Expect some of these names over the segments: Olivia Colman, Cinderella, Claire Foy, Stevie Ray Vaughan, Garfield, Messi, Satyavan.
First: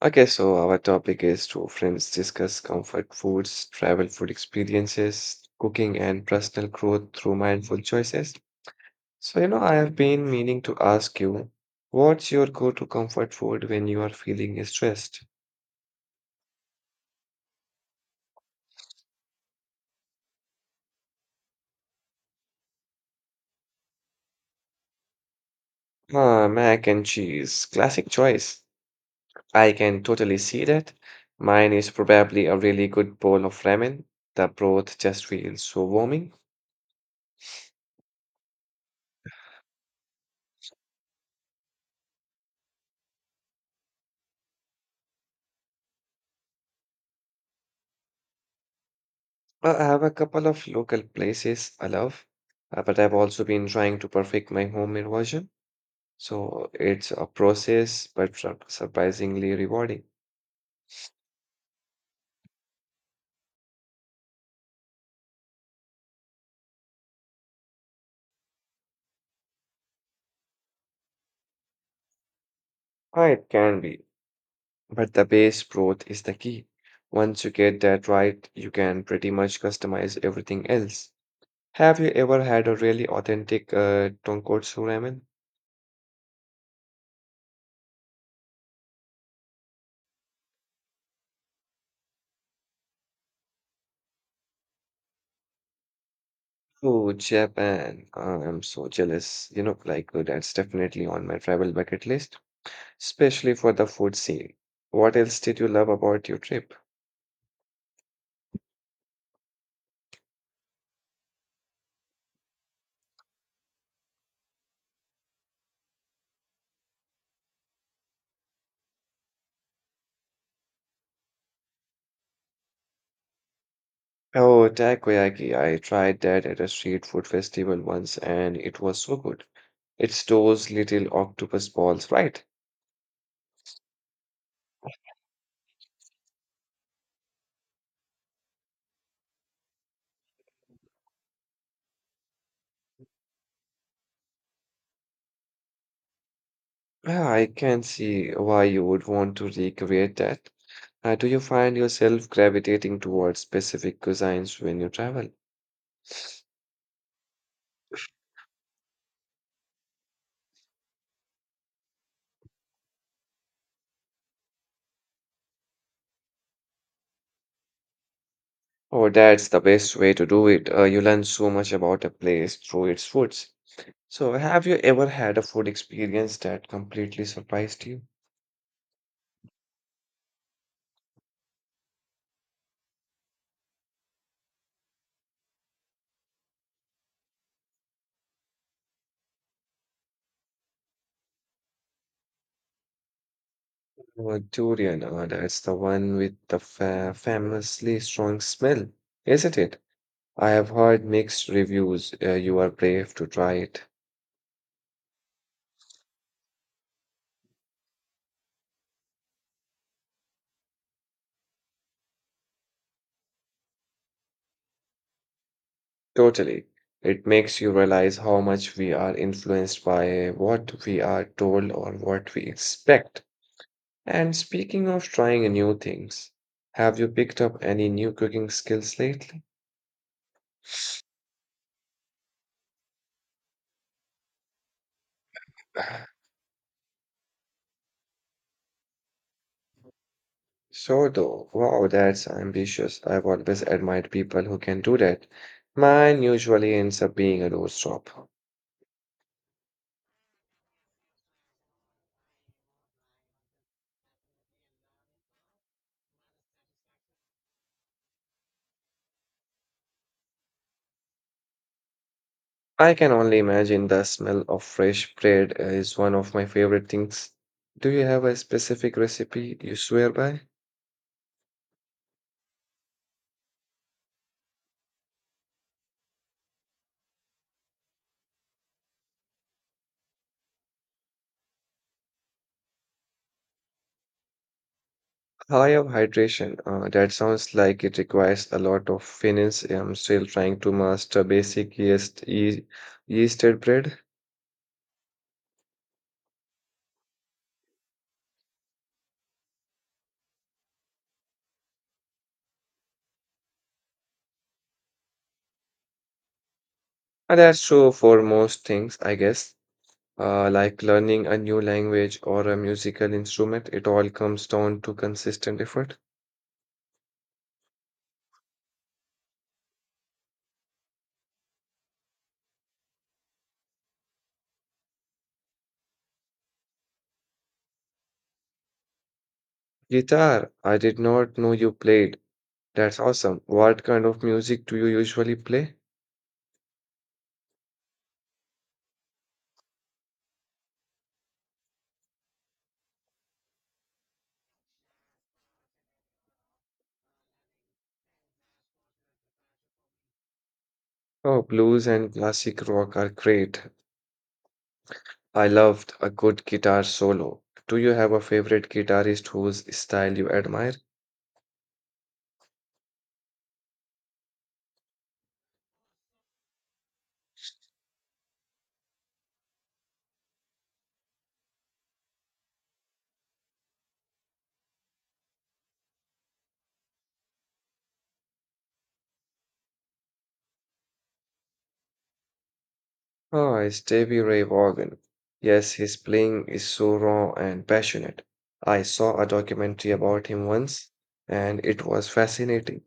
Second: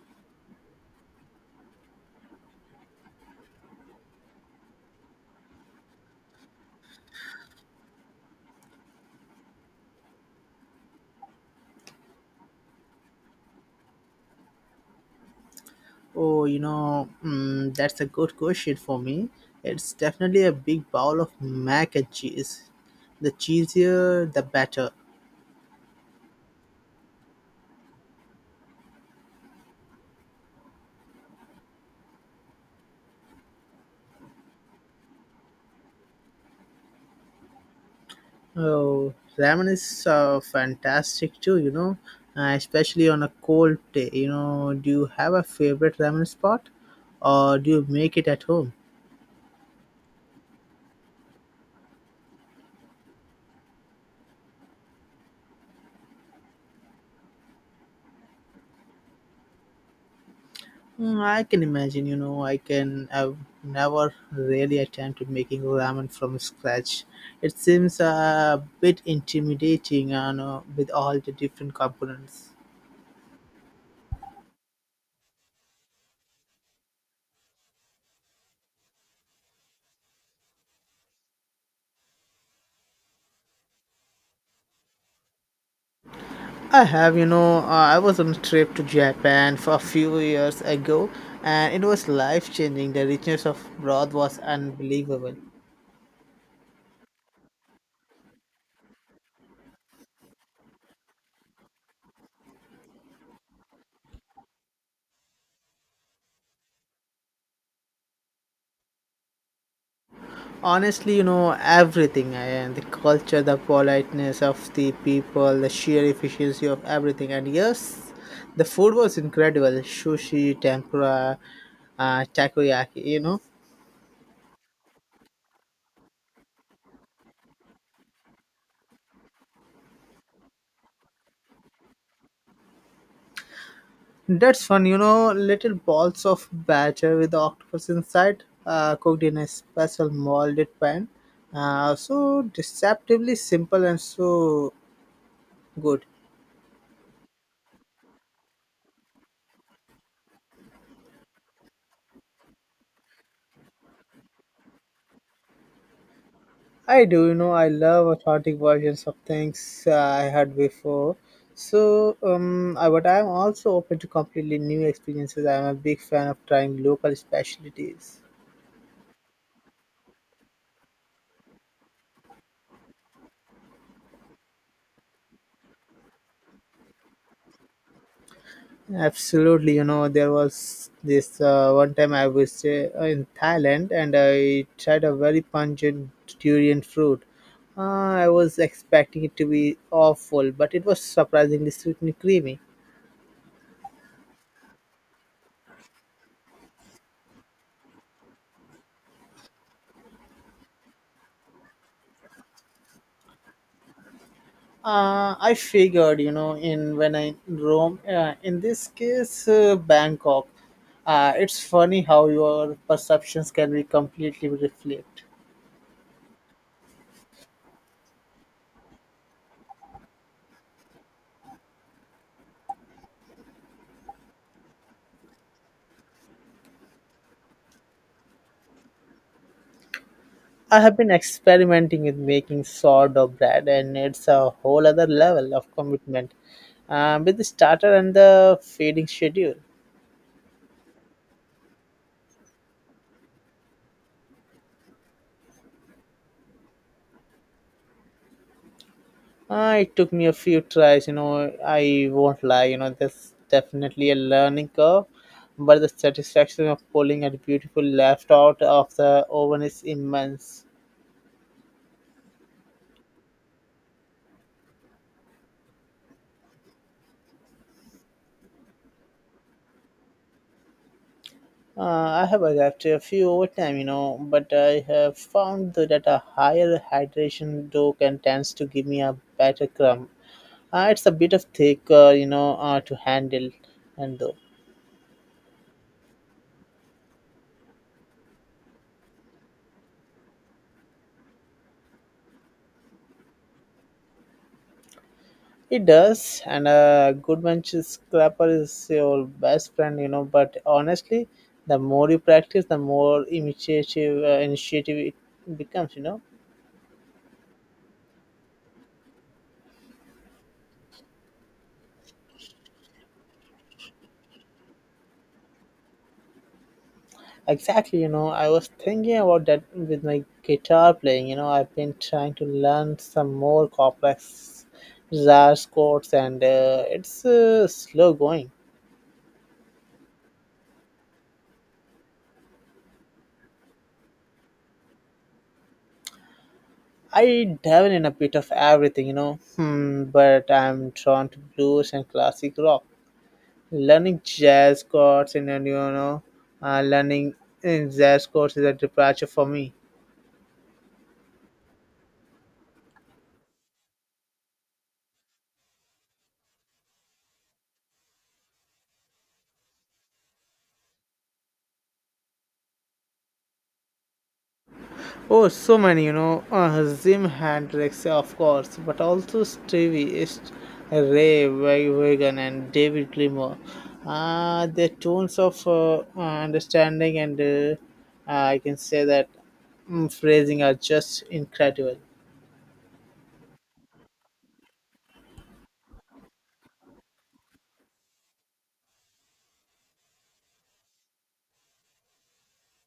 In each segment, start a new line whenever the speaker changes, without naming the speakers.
Okay, so our topic is to friends discuss comfort foods, travel food experiences, cooking, and personal growth through mindful choices. So, I have been meaning to ask you, what's your go-to comfort food when you are feeling stressed?
Oh, you know, that's a good question for me. It's definitely a big bowl of mac and cheese. The cheesier, the better.
Ah, mac and cheese, classic choice. I can totally see that. Mine is probably a really good bowl of ramen. The broth just feels so warming.
Oh, ramen is fantastic too, you know, especially on a cold day. You know, do you have a favorite ramen spot or do you make it at home?
I have a couple of local places I love, but I've also been trying to perfect my homemade version. So it's a process, but surprisingly rewarding.
Mm, I can imagine, you know, I've never really attempted making ramen from scratch. It seems a bit intimidating, you know, with all the different components.
Ah, it can be, but the base broth is the key. Once you get that right, you can pretty much customize everything else. Have you ever had a really authentic tonkotsu ramen?
I have, you know, I was on a trip to Japan for a few years ago, and it was life changing. The richness of broth was unbelievable.
Oh, Japan. I'm so jealous. That's definitely on my travel bucket list. Especially for the food scene. What else did you love about your trip?
Honestly, you know, everything and the culture, the politeness of the people, the sheer efficiency of everything. And yes, the food was incredible sushi, tempura, takoyaki, you know.
Oh, takoyaki. I tried that at a street food festival once and it was so good. It's those little octopus balls, right?
That's fun, you know, little balls of batter with the octopus inside, cooked in a special molded pan. So deceptively simple and so good.
Ah, I can see why you would want to recreate that. Do you find yourself gravitating towards specific cuisines when you travel?
I do, you know, I love authentic versions of things I had before. So, but I'm also open to completely new experiences. I'm a big fan of trying local specialties.
Oh, that's the best way to do it. You learn so much about a place through its foods. So, have you ever had a food experience that completely surprised you?
Absolutely, you know, there was this one time I was in Thailand and I tried a very pungent durian fruit. I was expecting it to be awful, but it was surprisingly sweet and creamy.
Oh, durian, that's the one with the fa famously strong smell, isn't it? I have heard mixed reviews. You are brave to try it.
I figured, you know, in when I in Rome, in this case, Bangkok. It's funny how your perceptions can be completely reflect.
Totally. It makes you realize how much we are influenced by what we are told or what we expect. And speaking of trying new things, have you picked up any new cooking skills lately?
I have been experimenting with making sourdough bread, and it's a whole other level of commitment with the starter and the feeding schedule.
Sure, though. Wow, that's ambitious. I've always admired people who can do that. Mine usually ends up being a doorstop.
It took me a few tries, you know. I won't lie, you know, there's definitely a learning curve, but the satisfaction of pulling a beautiful left out of the oven is immense.
I can only imagine the smell of fresh bread is one of my favorite things. Do you have a specific recipe you swear by?
I have adapted a few over time, you know, but I have found that a higher hydration dough can tends to give me a better crumb. It's a bit of thicker, you know, to handle and though.
High of hydration. That sounds like it requires a lot of finesse. I'm still trying to master basic yeasted bread.
It does, and a good Manchester clapper is your best friend, you know. But honestly, the more you practice, the more initiative it becomes, you know.
That's true for most things, I guess. Like learning a new language or a musical instrument, it all comes down to consistent effort.
Exactly, you know. I was thinking about that with my guitar playing. You know, I've been trying to learn some more complex jazz chords, and it's slow going.
Guitar, I did not know you played. That's awesome. What kind of music do you usually play?
I dabble in a bit of everything, you know, but I'm drawn to blues and classic rock. Learning jazz chords in a piano, learning in jazz chords is a departure for me.
Oh, blues and classic rock are great. I loved a good guitar solo. Do you have a favorite guitarist whose style you admire?
Oh, so many, you know, Jim Hendrix, of course, but also Stevie, East, Ray Vaughan, and David Gilmour. The tones of understanding and I can say that phrasing are just incredible.
Oh, it's Stevie Ray Vaughan. Yes, his playing is so raw and passionate. I saw a documentary about him once, and it was fascinating.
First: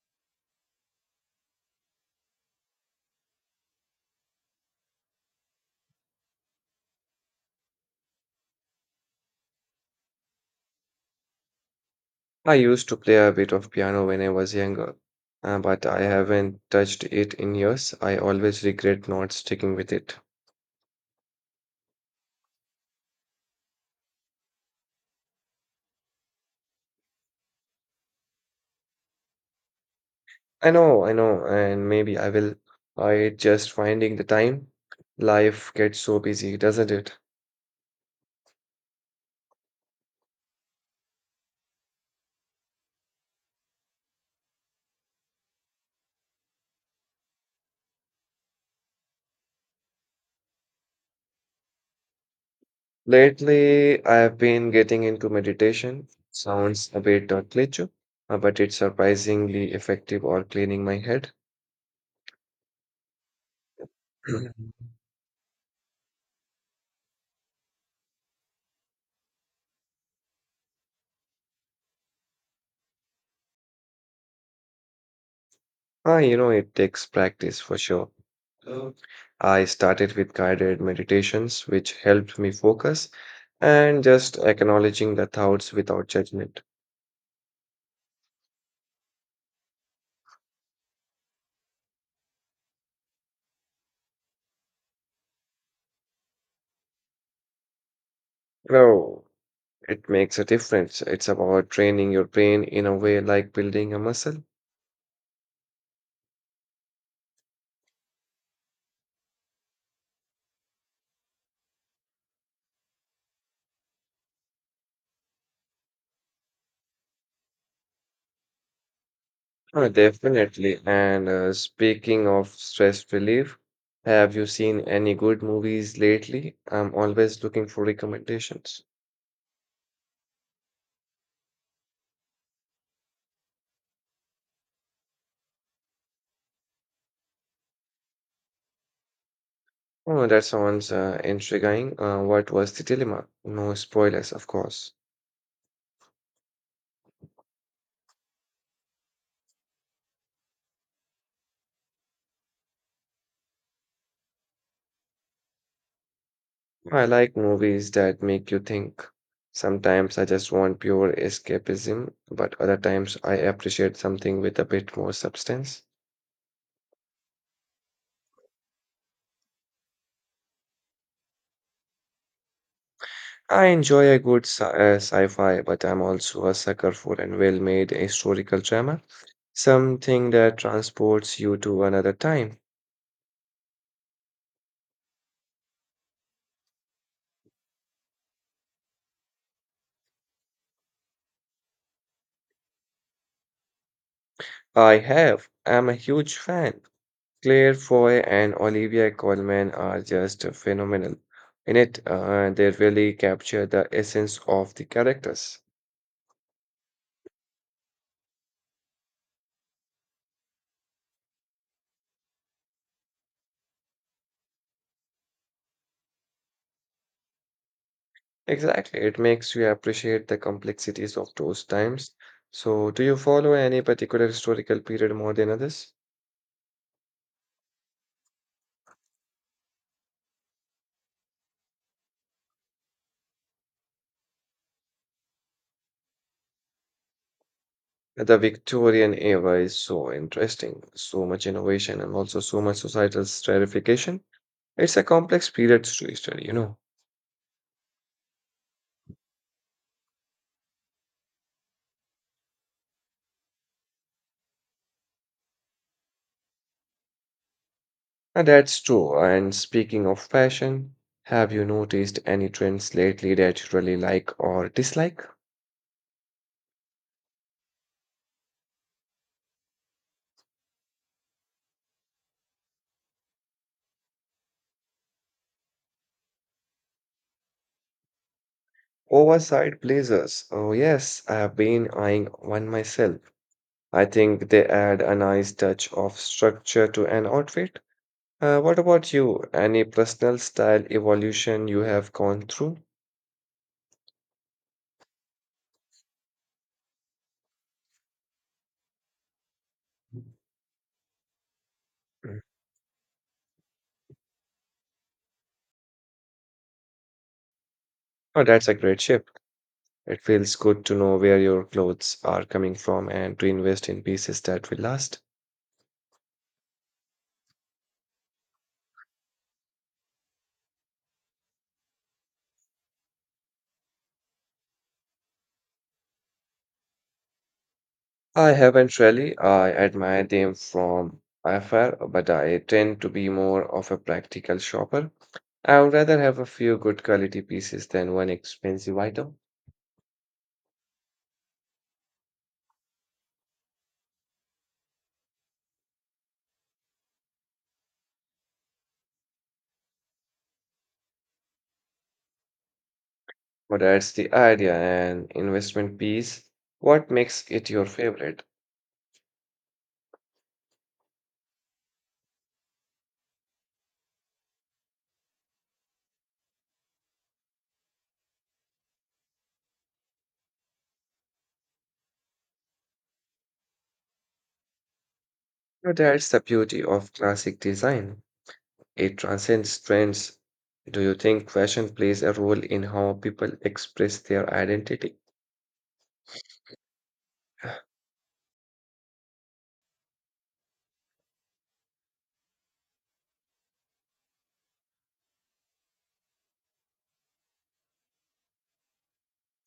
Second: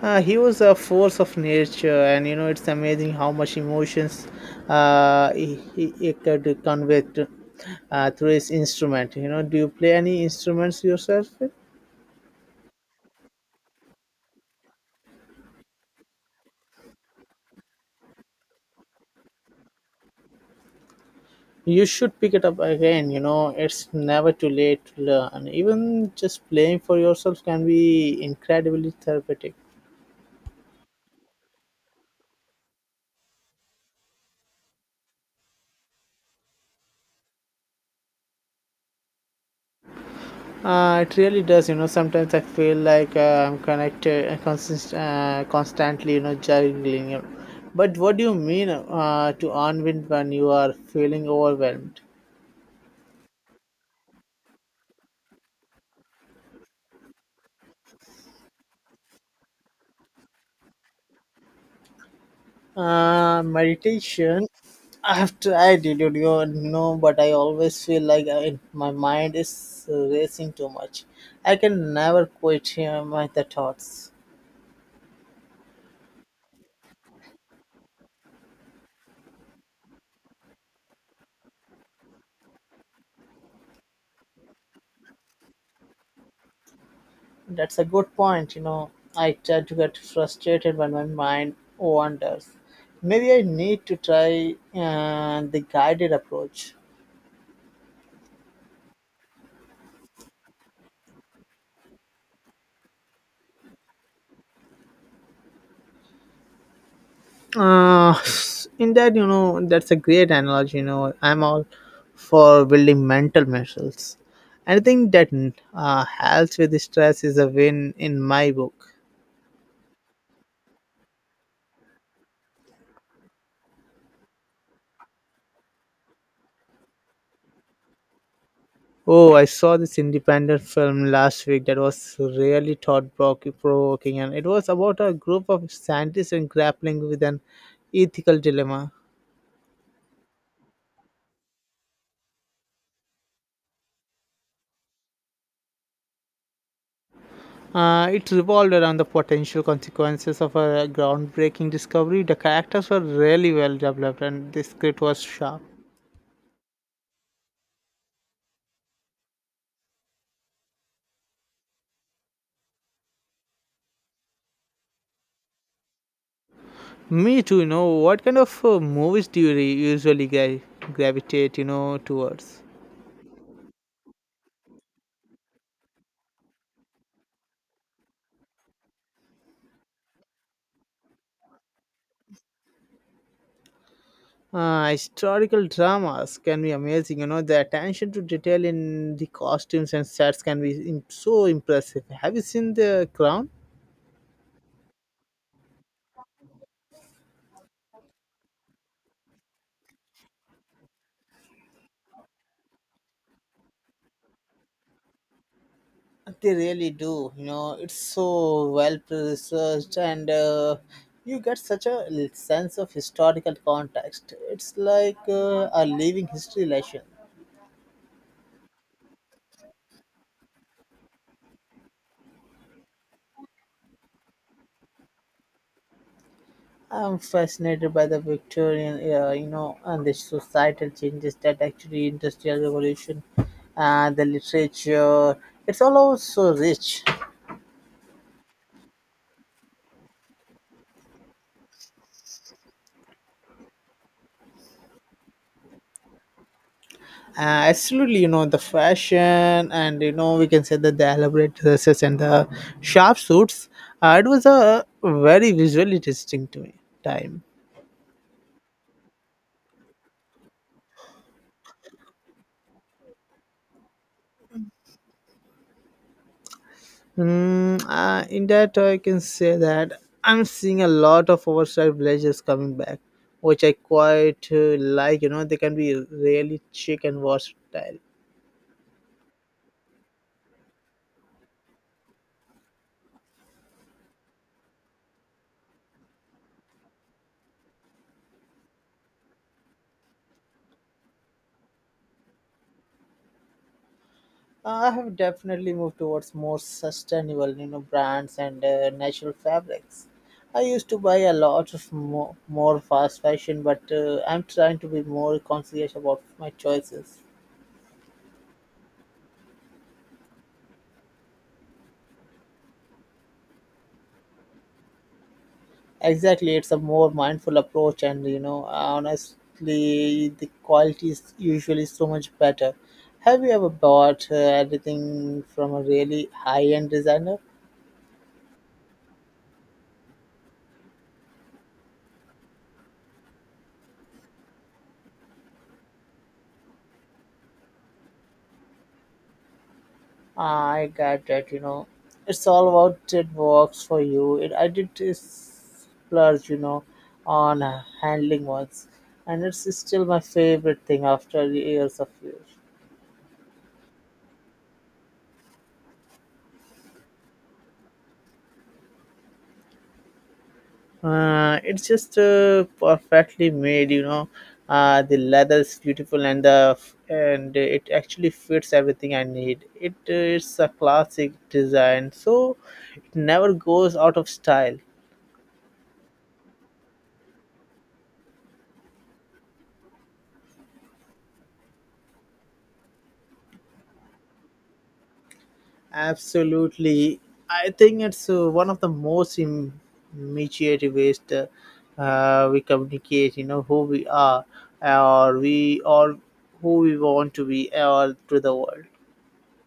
He was a force of nature, and you know it's amazing how much emotions he could convey to, through his instrument. You know, do you play any instruments yourself?
I used to play a bit of piano when I was younger, but I haven't touched it in years. I always regret not sticking with it.
You should pick it up again. You know, it's never too late to learn. Even just playing for yourself can be incredibly therapeutic.
And maybe I will. I just finding the time. Life gets so busy, doesn't it?
It really does, you know. Sometimes I feel like I'm connected and constantly, you know, juggling, you know. But what do you mean to unwind when you are feeling overwhelmed?
Lately, I've been getting into meditation. Sounds a bit cliché, but it's surprisingly effective or cleaning my head.
Meditation. I've tried it, you know, no, but I always feel like my mind is racing too much. I can never quit my the thoughts.
Ah, it takes practice for sure. I started with guided meditations, which helped me focus and just acknowledging the thoughts without judgment.
That's a good point. You know, I tend to get frustrated when my mind wanders. Maybe I need to try the guided approach.
Now, it makes a difference. It's about training your brain in a way like building a muscle.
Uh, in that, you know, that's a great analogy. You know, I'm all for building mental muscles. Anything that helps with stress is a win in my book.
Oh, definitely. And speaking of stress relief, have you seen any good movies lately? I'm always looking for recommendations.
Oh, I saw this independent film last week that was really provoking, and it was about a group of scientists and grappling with an ethical dilemma.
Oh, that sounds intriguing. What was the dilemma? No spoilers, of course.
It revolved around the potential consequences of a groundbreaking discovery. The characters were really well developed, and the script was sharp.
I like movies that make you think. Sometimes I just want pure escapism, but other times I appreciate something with a bit more substance.
Me too, you know. What kind of movies do you usually gravitate, you know, towards?
I enjoy a good sci-fi, but I'm also a sucker for a well-made historical drama, something that transports you to another time.
Historical dramas can be amazing. You know, the attention to detail in the costumes and sets can be so impressive. Have you seen The Crown?
I have. I'm a huge fan. Claire Foy and Olivia Colman are just phenomenal. In it, they really capture the essence of the characters.
They really do. You know, it's so well researched, and you get such a sense of historical context. It's like a living history lesson.
Exactly. It makes you appreciate the complexities of those times. So, do you follow any particular historical period more than others?
I'm fascinated by the Victorian era, you know, and the societal changes that actually industrial revolution, the literature. It's all over so rich.
The Victorian era is so interesting, so much innovation and also so much societal stratification. It's a complex period to study, you know.
Absolutely, you know, the fashion and, you know, we can say that the elaborate dresses and the sharp suits. It was a very visually distinct to me time.
And that's true. And speaking of fashion, have you noticed any trends lately that you really like or dislike?
In that I can say that I'm seeing a lot of oversized blazers coming back, which I quite like. You know, they can be really chic and versatile.
Oversized blazers. Oh, yes, I have been eyeing one myself. I think they add a nice touch of structure to an outfit. What about you? Any personal style evolution you have gone through?
I have definitely moved towards more sustainable, you know, brands and natural fabrics. I used to buy a lot of
Mm.
more fast fashion, but I'm trying to be more conscious about my choices.
Oh, that's a great shift. It feels good to know where your clothes are coming from and to invest in pieces that will last.
Exactly, it's a more mindful approach, and you know, honestly, the quality is usually so much better. Have you ever bought everything from a really high-end designer?
I haven't really. I admire them from afar, but I tend to be more of a practical shopper. I would rather have a few good quality pieces than one expensive item.
I got that, you know, it's all about it works for you. It, I did this splurge, you know, on handling once, and it's still my favorite thing after years of use.
But that's the idea and investment piece. What makes it your favorite?
It's just perfectly made, you know. The leather is beautiful, and the and it actually fits everything I need. It is a classic design, so it never goes out of style.
But that's the beauty of classic design. It transcends trends. Do you think fashion plays a role in how people express their identity?
Absolutely, I think it's one of the most immediate ways to, we communicate. You know who we are, or who we want to be, or to the world.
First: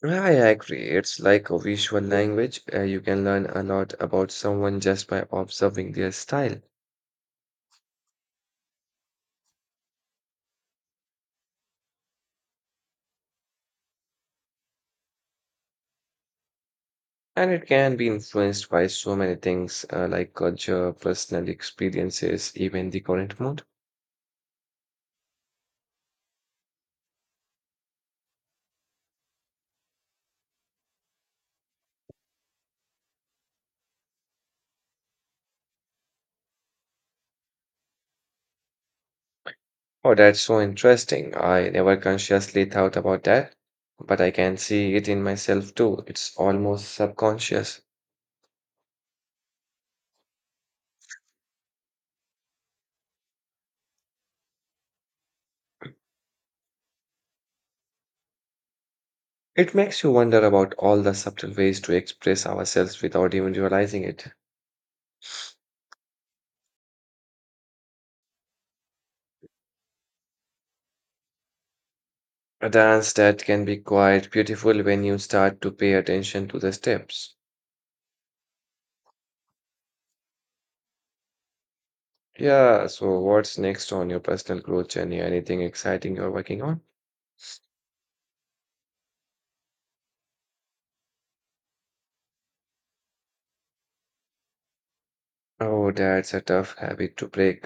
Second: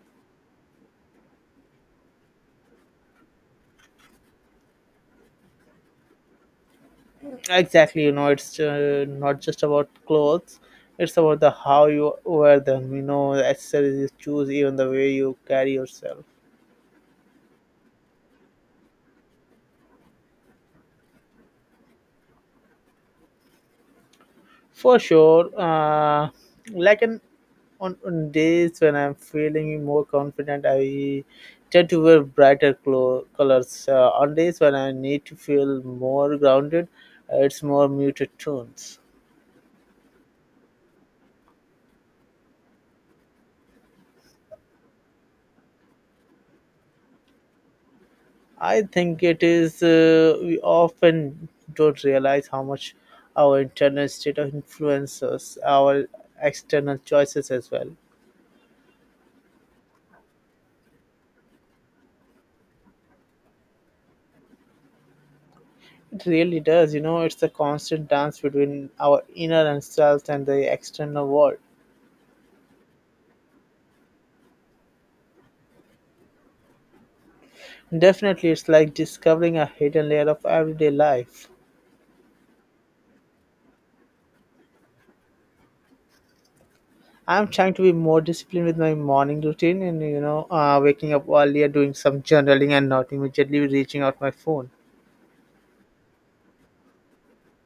Yeah, I agree. It's like a visual language. You can learn a lot about someone just by observing their style.
Exactly, you know, it's not just about clothes. It's about the how you wear them. You know, the accessories you choose, even the way you carry yourself.
And it can be influenced by so many things like culture, personal experiences, even the current mood.
For sure, like in, on days when I'm feeling more confident, I tend to wear brighter colors. On days when I need to feel more grounded, it's more muted tones.
Oh, that's so interesting. I never consciously thought about that, but I can see it in myself too. It's almost subconscious.
I think it is we often don't realize how much our internal state of influences our external choices as well.
It makes you wonder about all the subtle ways to express ourselves without even realizing it.
It really does, you know, it's a constant dance between our inner and selves and the external world.
A dance that can be quite beautiful when you start to pay attention to the steps.
Definitely, it's like discovering a hidden layer of everyday life.
Yeah, so what's next on your personal growth journey? Anything exciting you're working on?
I'm trying to be more disciplined with my morning routine and, you know, waking up earlier, doing some journaling, and not immediately reaching out my phone.
Oh, that's a tough habit to break.